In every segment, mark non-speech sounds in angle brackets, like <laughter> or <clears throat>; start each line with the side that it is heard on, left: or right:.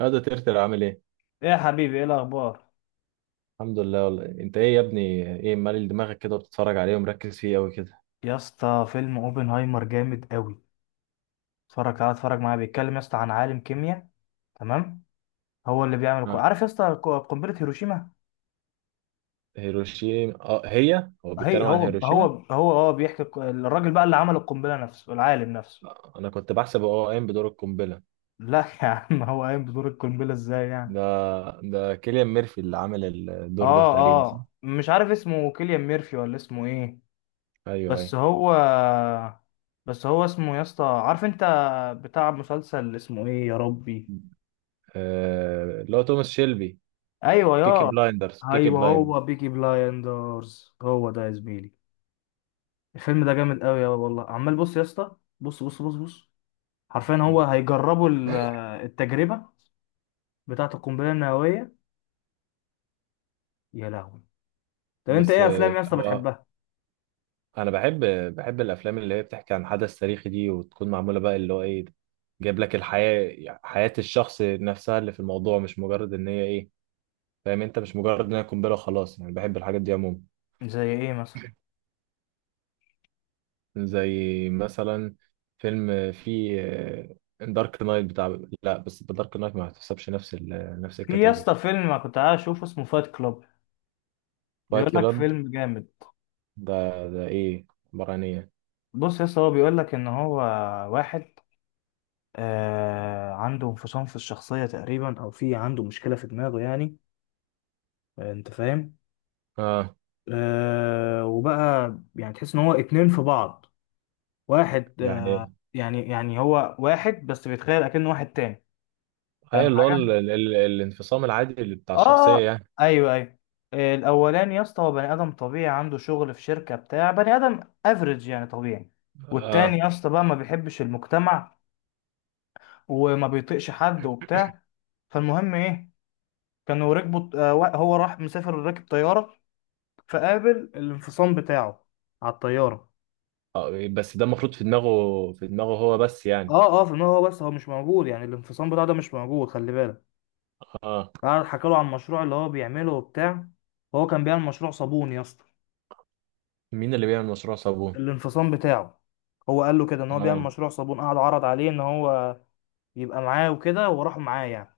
right: هذا ترتر عامل ايه؟
left: ايه يا حبيبي، ايه الاخبار؟
right: الحمد لله والله. انت ايه يا ابني؟ ايه مالي دماغك كده وبتتفرج عليه ومركز فيه قوي كده؟
left: يا اسطى فيلم اوبنهايمر جامد قوي. اتفرج، تعالى اتفرج معايا، بيتكلم يا اسطى عن عالم كيمياء. تمام. هو اللي بيعمل
right: ها.
left: عارف يا اسطى قنبله هيروشيما.
right: هيروشيما، اه هي هو
left: هي
right: بيتكلم عن
left: هو هو
right: هيروشيما.
left: هو هو بيحكي الراجل بقى اللي عمل القنبله نفسه، العالم نفسه.
right: انا كنت بحسب هو قايم بدور القنبله.
left: لا <laughs> يا عم، هو قايم بدور القنبله ازاي يعني؟
right: ده ده كيليان ميرفي اللي عامل الدور ده
left: اه.
right: تقريبا، صح؟
left: اه مش عارف اسمه كيليان ميرفي ولا اسمه ايه،
right: ايوه، ايوه.
left: بس هو بس هو اسمه يا اسطى، عارف انت، بتاع مسلسل اسمه ايه يا ربي؟
right: اللي هو توماس شيلبي.
left: ايوه
right: بيكي
left: يا،
right: بلايندرز، بيكي
left: ايوه
right: بلايندرز.
left: هو بيكي بلايندرز، هو ده يا زميلي. الفيلم ده جامد قوي يا والله. عمال بص يا اسطى، بص بص بص بص، حرفيا هو هيجربوا التجربه بتاعه القنبله النوويه. يا لهوي. طب انت
right: بس
left: ايه
right: آه،
left: افلام يا اسطى
right: هو
left: بتحبها؟
right: انا بحب الافلام اللي هي بتحكي عن حدث تاريخي دي، وتكون معموله بقى اللي هو ايه، جايب لك الحياه، حياه الشخص نفسها اللي في الموضوع، مش مجرد ان هي ايه، فاهم انت؟ مش مجرد ان هي قنبله وخلاص، يعني بحب الحاجات دي عموما.
left: زي ايه مثلا؟
right: زي مثلا فيلم في دارك نايت بتاع، لا بس دارك نايت ما هتحسبش نفس
left: في يا
right: الكاتيجوري.
left: اسطى فيلم أنا كنت قاعد اشوفه، اسمه فايت كلاب، بيقول
right: فايت
left: لك
right: كلاب،
left: فيلم جامد.
right: ده ده ايه؟ عباره عن ايه؟
left: بص يا اسطى، هو بيقول لك ان هو واحد، عنده انفصام في الشخصيه تقريبا، او في عنده مشكله في دماغه يعني. انت فاهم.
right: اه.
left: آه وبقى يعني تحس ان هو اتنين في بعض، واحد آه.
right: يعني
left: يعني، يعني هو واحد بس بيتخيل اكنه واحد تاني،
right: ايه
left: فاهم
right: اللي هو
left: حاجه.
right: الانفصام العادي اللي بتاع
left: اه. آه،
right: الشخصيه يعني.
left: ايوه ايوه. الاولاني يا اسطى هو بني ادم طبيعي، عنده شغل في شركه بتاع بني ادم افريج يعني، طبيعي. والتاني
right: اه،
left: يا اسطى بقى ما بيحبش المجتمع وما بيطيقش حد وبتاع. فالمهم ايه، كانوا ركبوا هو راح مسافر راكب طياره، فقابل الانفصام بتاعه على الطياره.
right: اه. بس ده المفروض في دماغه هو بس يعني.
left: اه اه، في دماغه هو بس، هو مش موجود يعني، الانفصام بتاعه ده مش موجود، خلي بالك.
right: اه.
left: قعد حكى له عن المشروع اللي هو بيعمله وبتاع، هو كان بيعمل مشروع صابون يا اسطى.
right: مين اللي بيعمل مشروع صابون؟
left: الانفصام بتاعه هو قال له كده ان هو بيعمل
right: اه.
left: مشروع صابون، قعد عرض عليه ان هو يبقى معاه وكده، وراحوا معاه يعني،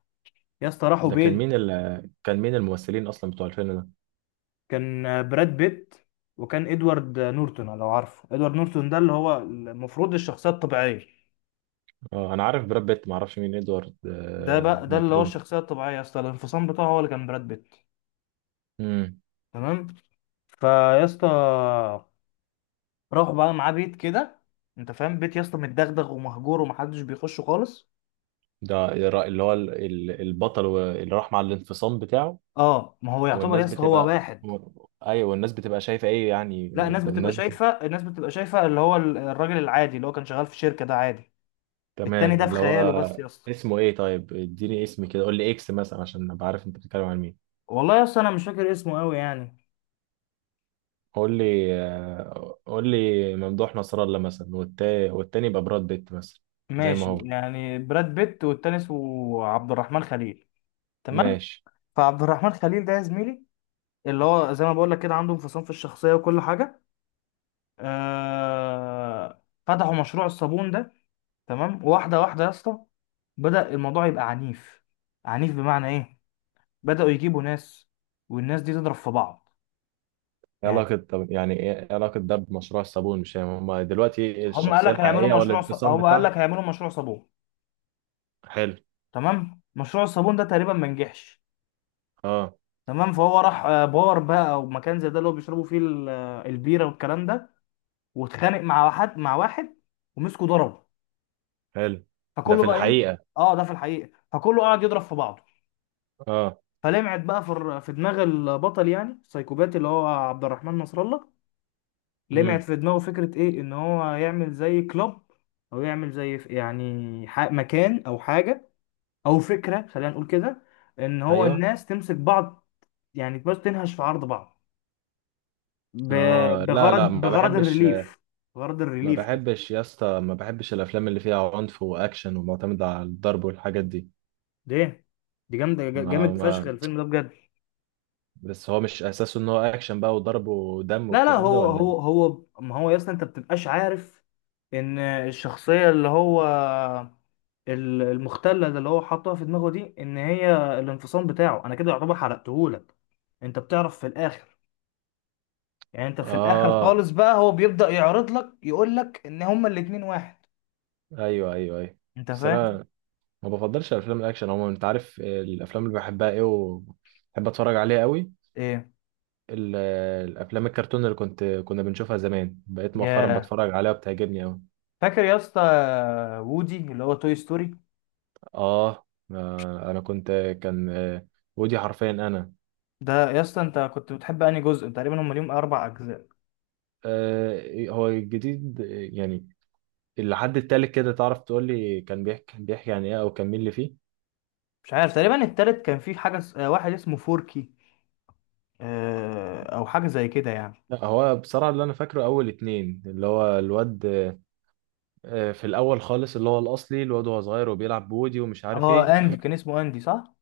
left: يا اسطى راحوا
right: ده كان
left: بيت.
right: كان مين الممثلين اصلا بتوع الفيلم ده؟
left: كان براد بيت، وكان ادوارد نورتون، لو عارفه ادوارد نورتون ده اللي هو المفروض الشخصيه الطبيعيه.
right: اه، انا عارف براد بيت، ما اعرفش مين ادوارد
left: ده بقى، ده اللي هو
right: مطلوب.
left: الشخصيه الطبيعيه يا اسطى، الانفصام بتاعه هو اللي كان براد بيت.
right: امم.
left: تمام. فيا اسطى، راح بقى معاه بيت كده، انت فاهم بيت يا اسطى متدغدغ ومهجور ومحدش بيخشه خالص.
right: ده اللي هو البطل اللي راح مع الانفصام بتاعه.
left: اه، ما هو يعتبر يا
right: والناس
left: اسطى هو
right: بتبقى
left: واحد.
right: ايوه، والناس بتبقى شايفه ايه يعني؟
left: لا الناس بتبقى
right: الناس بت...
left: شايفه، الناس بتبقى شايفه اللي هو الراجل العادي اللي هو كان شغال في شركه ده، عادي. التاني
right: تمام،
left: ده في
right: اللي هو
left: خياله بس يا اسطى.
right: اسمه ايه؟ طيب اديني اسم كده، قول لي اكس مثلا عشان ابقى عارف انت بتتكلم عن مين.
left: والله يا اسطى انا مش فاكر اسمه قوي يعني.
right: قول لي ممدوح نصر الله مثلا، والتاني، والتاني يبقى براد بيت مثلا. زي ما
left: ماشي
right: هو.
left: يعني براد بيت، والتاني اسمه عبد الرحمن خليل. تمام.
right: ماشي.
left: فعبد الرحمن خليل ده يا زميلي اللي هو زي ما بقول لك كده، عنده انفصام في الشخصيه وكل حاجه. فتحوا مشروع الصابون ده. تمام واحده واحده يا اسطى، بدأ الموضوع يبقى عنيف. عنيف بمعنى ايه؟ بدأوا يجيبوا ناس، والناس دي تضرب في بعض
right: ايه
left: يعني.
right: علاقة طب يعني ايه إيه علاقة ده بمشروع الصابون؟ مش فاهم. هما دلوقتي
left: هم قال
right: الشخصية
left: لك
right: الحقيقية ولا الانفصام
left: هم قال
right: بتاعها؟
left: لك هيعملوا مشروع صابون.
right: حلو.
left: تمام، مشروع الصابون ده تقريبا ما نجحش.
right: اه.
left: تمام، فهو راح بار بقى او مكان زي ده اللي هو بيشربوا فيه البيره والكلام ده، واتخانق مع واحد، مع واحد، ومسكه ضربه.
right: حلو. ده
left: فكله
right: في
left: بقى ايه؟
right: الحقيقة.
left: اه ده في الحقيقه، فكله قعد يضرب في بعضه.
right: اه.
left: فلمعت بقى في في دماغ البطل يعني السايكوباتي اللي هو عبد الرحمن نصر الله، لمعت
right: امم.
left: في دماغه فكرة ايه، ان هو يعمل زي كلاب او يعمل زي يعني مكان او حاجة، او فكرة خلينا نقول كده، ان هو
right: ايوه.
left: الناس تمسك بعض يعني، بس تنهش في عرض بعض ب-
right: اه، لا
left: بغرض
right: لا، ما
left: بغرض
right: بحبش.
left: الريليف، غرض
right: ما
left: الريليف كده.
right: بحبش يا اسطى، ما بحبش الافلام اللي فيها عنف واكشن ومعتمدة على الضرب والحاجات دي.
left: ده دي جامدة جا-
right: ما
left: جامد فشخ
right: ما
left: الفيلم ده بجد.
right: بس هو مش اساسه ان هو اكشن بقى وضرب ودم
left: لا لا،
right: والكلام ده،
left: هو
right: ولا؟
left: هو هو ما هو يا اسطى انت بتبقاش عارف ان الشخصيه اللي هو المختله ده اللي هو حاطها في دماغه دي، ان هي الانفصام بتاعه، انا كده يعتبر حرقتهولك، انت بتعرف في الاخر يعني، انت في الاخر
right: اه،
left: خالص بقى هو بيبدا يعرض لك، يقول لك ان هما الاتنين واحد،
right: ايوه، ايوه، ايوه.
left: انت
right: بس
left: فاهم.
right: انا ما بفضلش الافلام الاكشن عموما. انت عارف الافلام اللي بحبها ايه وبحب اتفرج عليها قوي؟
left: ايه
right: ال- الافلام الكرتون اللي كنا بنشوفها زمان، بقيت مؤخرا
left: يا،
right: بتفرج عليها وبتعجبني قوي.
left: فاكر يا اسطى وودي اللي هو توي ستوري؟
right: آه, اه انا كنت، كان آه، ودي حرفيا انا.
left: ده يا اسطى انت كنت بتحب انهي جزء؟ تقريبا هم ليهم اربع اجزاء.
right: هو الجديد، يعني اللي حد التالت كده، تعرف تقول لي كان بيحكي عن ايه او كان مين اللي فيه؟
left: مش عارف، تقريبا التالت كان في حاجة واحد اسمه فوركي، أو حاجة زي كده يعني.
right: لا، هو بصراحة اللي انا فاكره اول اتنين اللي هو الواد. في الاول خالص اللي هو الاصلي، الواد وهو صغير وبيلعب بودي ومش عارف
left: اه
right: ايه.
left: أندي، كان اسمه أندي صح؟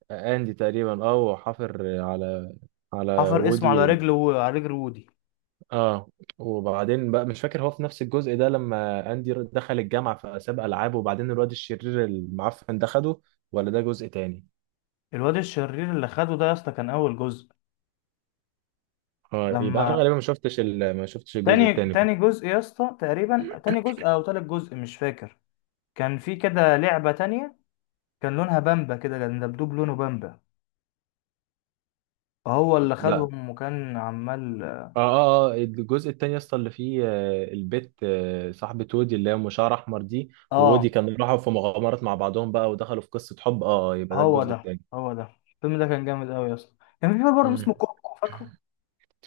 right: <laughs> اندي تقريبا، اه، وحافر على
left: حفر اسمه
right: وودي
left: على رجله، وعلى رجل وودي.
right: اه. وبعدين بقى مش فاكر هو في نفس الجزء ده لما اندي دخل الجامعه فساب العاب وبعدين الواد الشرير المعفن ده خده، ولا ده جزء تاني؟
left: الواد الشرير اللي خده ده يا اسطى كان أول جزء.
right: اه، يبقى انا
left: لما
right: غالبا ما شفتش الجزء
left: تاني
right: التاني.
left: تاني جزء يا اسطى، تقريبا تاني جزء أو تالت جزء مش فاكر، كان في كده لعبة تانية، كان لونها بامبا كده، كان دبدوب لونه بامبا، هو اللي
right: لا.
left: خدهم وكان عمال.
right: اه، اه، اه، الجزء التاني اصلا اللي فيه البت صاحبة وودي اللي هي ام شعر احمر دي،
left: اه
right: وودي كانوا راحوا في مغامرات مع بعضهم بقى ودخلوا في قصة حب. اه، اه، يبقى ده
left: هو
right: الجزء
left: ده،
right: التاني.
left: هو ده. الفيلم ده كان جامد أوي يا اسطى. كان في بقى برضه اسمه
right: مم.
left: كوكو، فاكره؟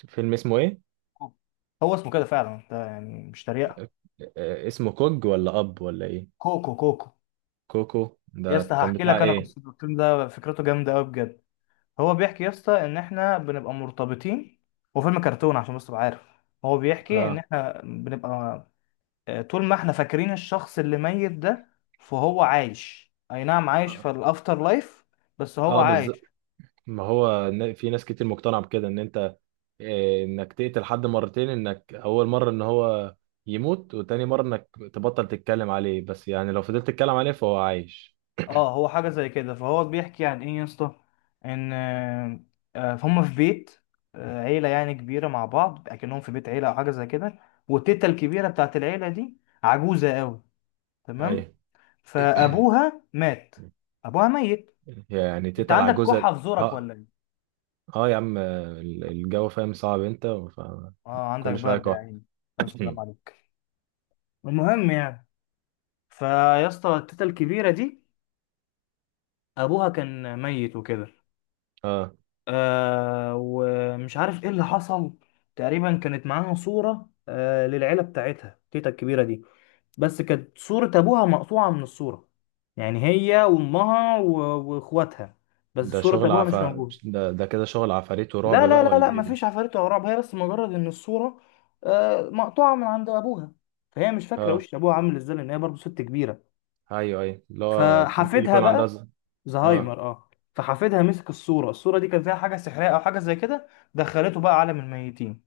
right: فيلم اسمه ايه؟
left: كوكو. هو اسمه كده فعلا ده يعني مش تريقه.
right: اسمه كوج ولا اب ولا ايه؟
left: كوكو كوكو.
right: كوكو
left: يا اسطى
right: ده كان
left: هحكي
right: بتاع
left: لك انا
right: ايه؟
left: قصه الفيلم ده، فكرته جامده قوي بجد. هو بيحكي يا اسطى ان احنا بنبقى مرتبطين، هو فيلم كرتون عشان بس تبقى عارف. هو بيحكي ان
right: اه،
left: احنا بنبقى، طول ما احنا فاكرين الشخص اللي ميت ده، فهو عايش، اي نعم عايش في الافتر لايف، بس هو
right: اه، بالظبط.
left: عايش.
right: ما هو في ناس كتير مقتنعة بكده ان انت انك تقتل حد مرتين، انك اول مرة ان هو يموت، وتاني مرة انك تبطل تتكلم عليه، بس يعني لو فضلت تتكلم عليه فهو عايش.
left: اه هو حاجة زي كده. فهو بيحكي عن ايه يا اسطى، ان هم في بيت، عيلة يعني كبيرة مع بعض، اكنهم في بيت عيلة او حاجة زي كده. والتيتا الكبيرة بتاعت العيلة دي عجوزة قوي، تمام.
right: ايوه،
left: فابوها مات، ابوها ميت.
right: يعني
left: انت
right: تتقل على
left: عندك
right: جوزك.
left: كحة في زورك
right: اه،
left: ولا ايه؟
right: اه، يا عم الجو فاهم صعب انت،
left: اه عندك
right: فكل شويه
left: برد
right: كح.
left: يعني،
right: <clears throat>
left: الف
right: <coughs>
left: سلام عليك. المهم يعني، فيا اسطى التيتا الكبيرة دي ابوها كان ميت وكده،
right: اه،
left: آه ومش عارف ايه اللي حصل. تقريبا كانت معاها صورة آه للعيلة بتاعتها تيتا الكبيرة دي، بس كانت صورة ابوها مقطوعة من الصورة، يعني هي وامها واخواتها، بس
right: ده
left: صورة
right: شغل
left: ابوها
right: عف
left: مش موجودة.
right: ده كده شغل عفاريت ورعب
left: لا لا
right: بقى
left: لا
right: ولا
left: لا،
right: ايه ده؟
left: مفيش عفاريت ولا رعب، هي بس مجرد ان الصورة آه مقطوعة من عند ابوها، فهي مش فاكرة
right: اه،
left: وش ابوها عامل ازاي لان هي برضه ست كبيرة.
right: ايوه، ايوه، اللي هو ممكن
left: فحفيدها
right: يكون عندها
left: بقى،
right: اه.
left: زهايمر اه، فحفيدها مسك الصورة، الصورة دي كان فيها حاجة سحرية أو حاجة زي كده، دخلته بقى عالم الميتين،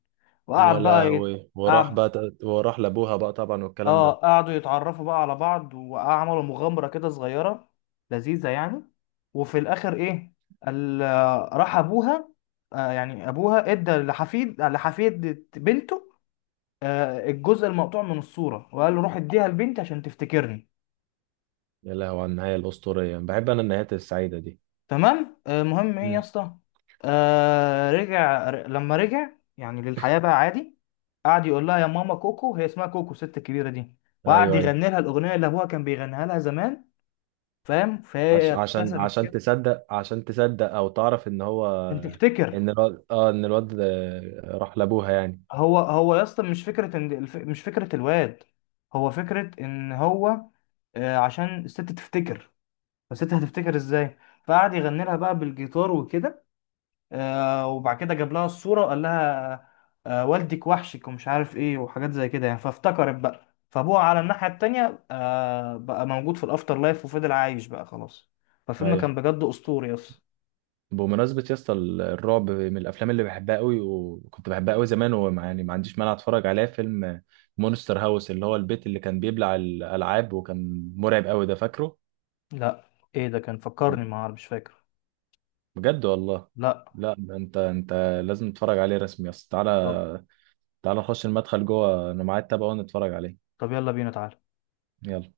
right: يا
left: وقعد بقى
right: لهوي،
left: قعد
right: وراح لابوها بقى طبعا والكلام
left: اه،
right: ده.
left: قعدوا يتعرفوا بقى على بعض، وعملوا مغامرة كده صغيرة لذيذة يعني. وفي الآخر إيه، ال... راح أبوها، آه يعني أبوها إدى لحفيد بنته، آه الجزء المقطوع من الصورة، وقال له روح إديها لبنتي عشان تفتكرني.
right: يا لهوي، على النهايه الاسطوريه. بحب انا النهايات السعيده دي.
left: تمام، المهم ايه يا
right: مم.
left: اسطى، لما رجع يعني للحياة بقى عادي، قعد يقول لها يا ماما كوكو، هي اسمها كوكو الست الكبيرة دي، وقعد
right: ايوه، ايوه.
left: يغني لها الأغنية اللي أبوها كان بيغنيها لها زمان، فاهم، فهي
right: عش... عشان
left: ابتسمت
right: عشان
left: كده.
right: تصدق عشان تصدق او تعرف ان هو
left: أنت تفتكر،
right: ان الواد، راح لابوها يعني؟
left: هو يا اسطى مش مش فكرة الواد، هو فكرة إن هو آه عشان الست تفتكر، فالست هتفتكر إزاي، فقعد يغني لها بقى بالجيتار وكده، وبعد كده جاب لها الصورة وقال لها، والدك وحشك ومش عارف ايه وحاجات زي كده يعني، فافتكرت بقى. فابوها على الناحية التانية بقى موجود في الافتر لايف، وفضل عايش بقى خلاص. فالفيلم
right: ايوه.
left: كان بجد اسطوري اصلا.
right: بمناسبة يا اسطى الرعب من الافلام اللي بحبها قوي وكنت بحبها قوي زمان، وما يعني ما عنديش مانع اتفرج عليها. فيلم مونستر هاوس اللي هو البيت اللي كان بيبلع الالعاب وكان مرعب قوي ده، فاكره؟
left: لا ايه ده، كان فكرني، ما عارف مش فاكر.
right: بجد والله.
left: لا.
right: لا، ده انت، لازم تتفرج عليه رسمي يا اسطى.
left: طب،
right: تعالى. تعالى نخش المدخل جوه، انا معايا التابع ونتفرج عليه.
left: طب يلا بينا تعالى.
right: يلا.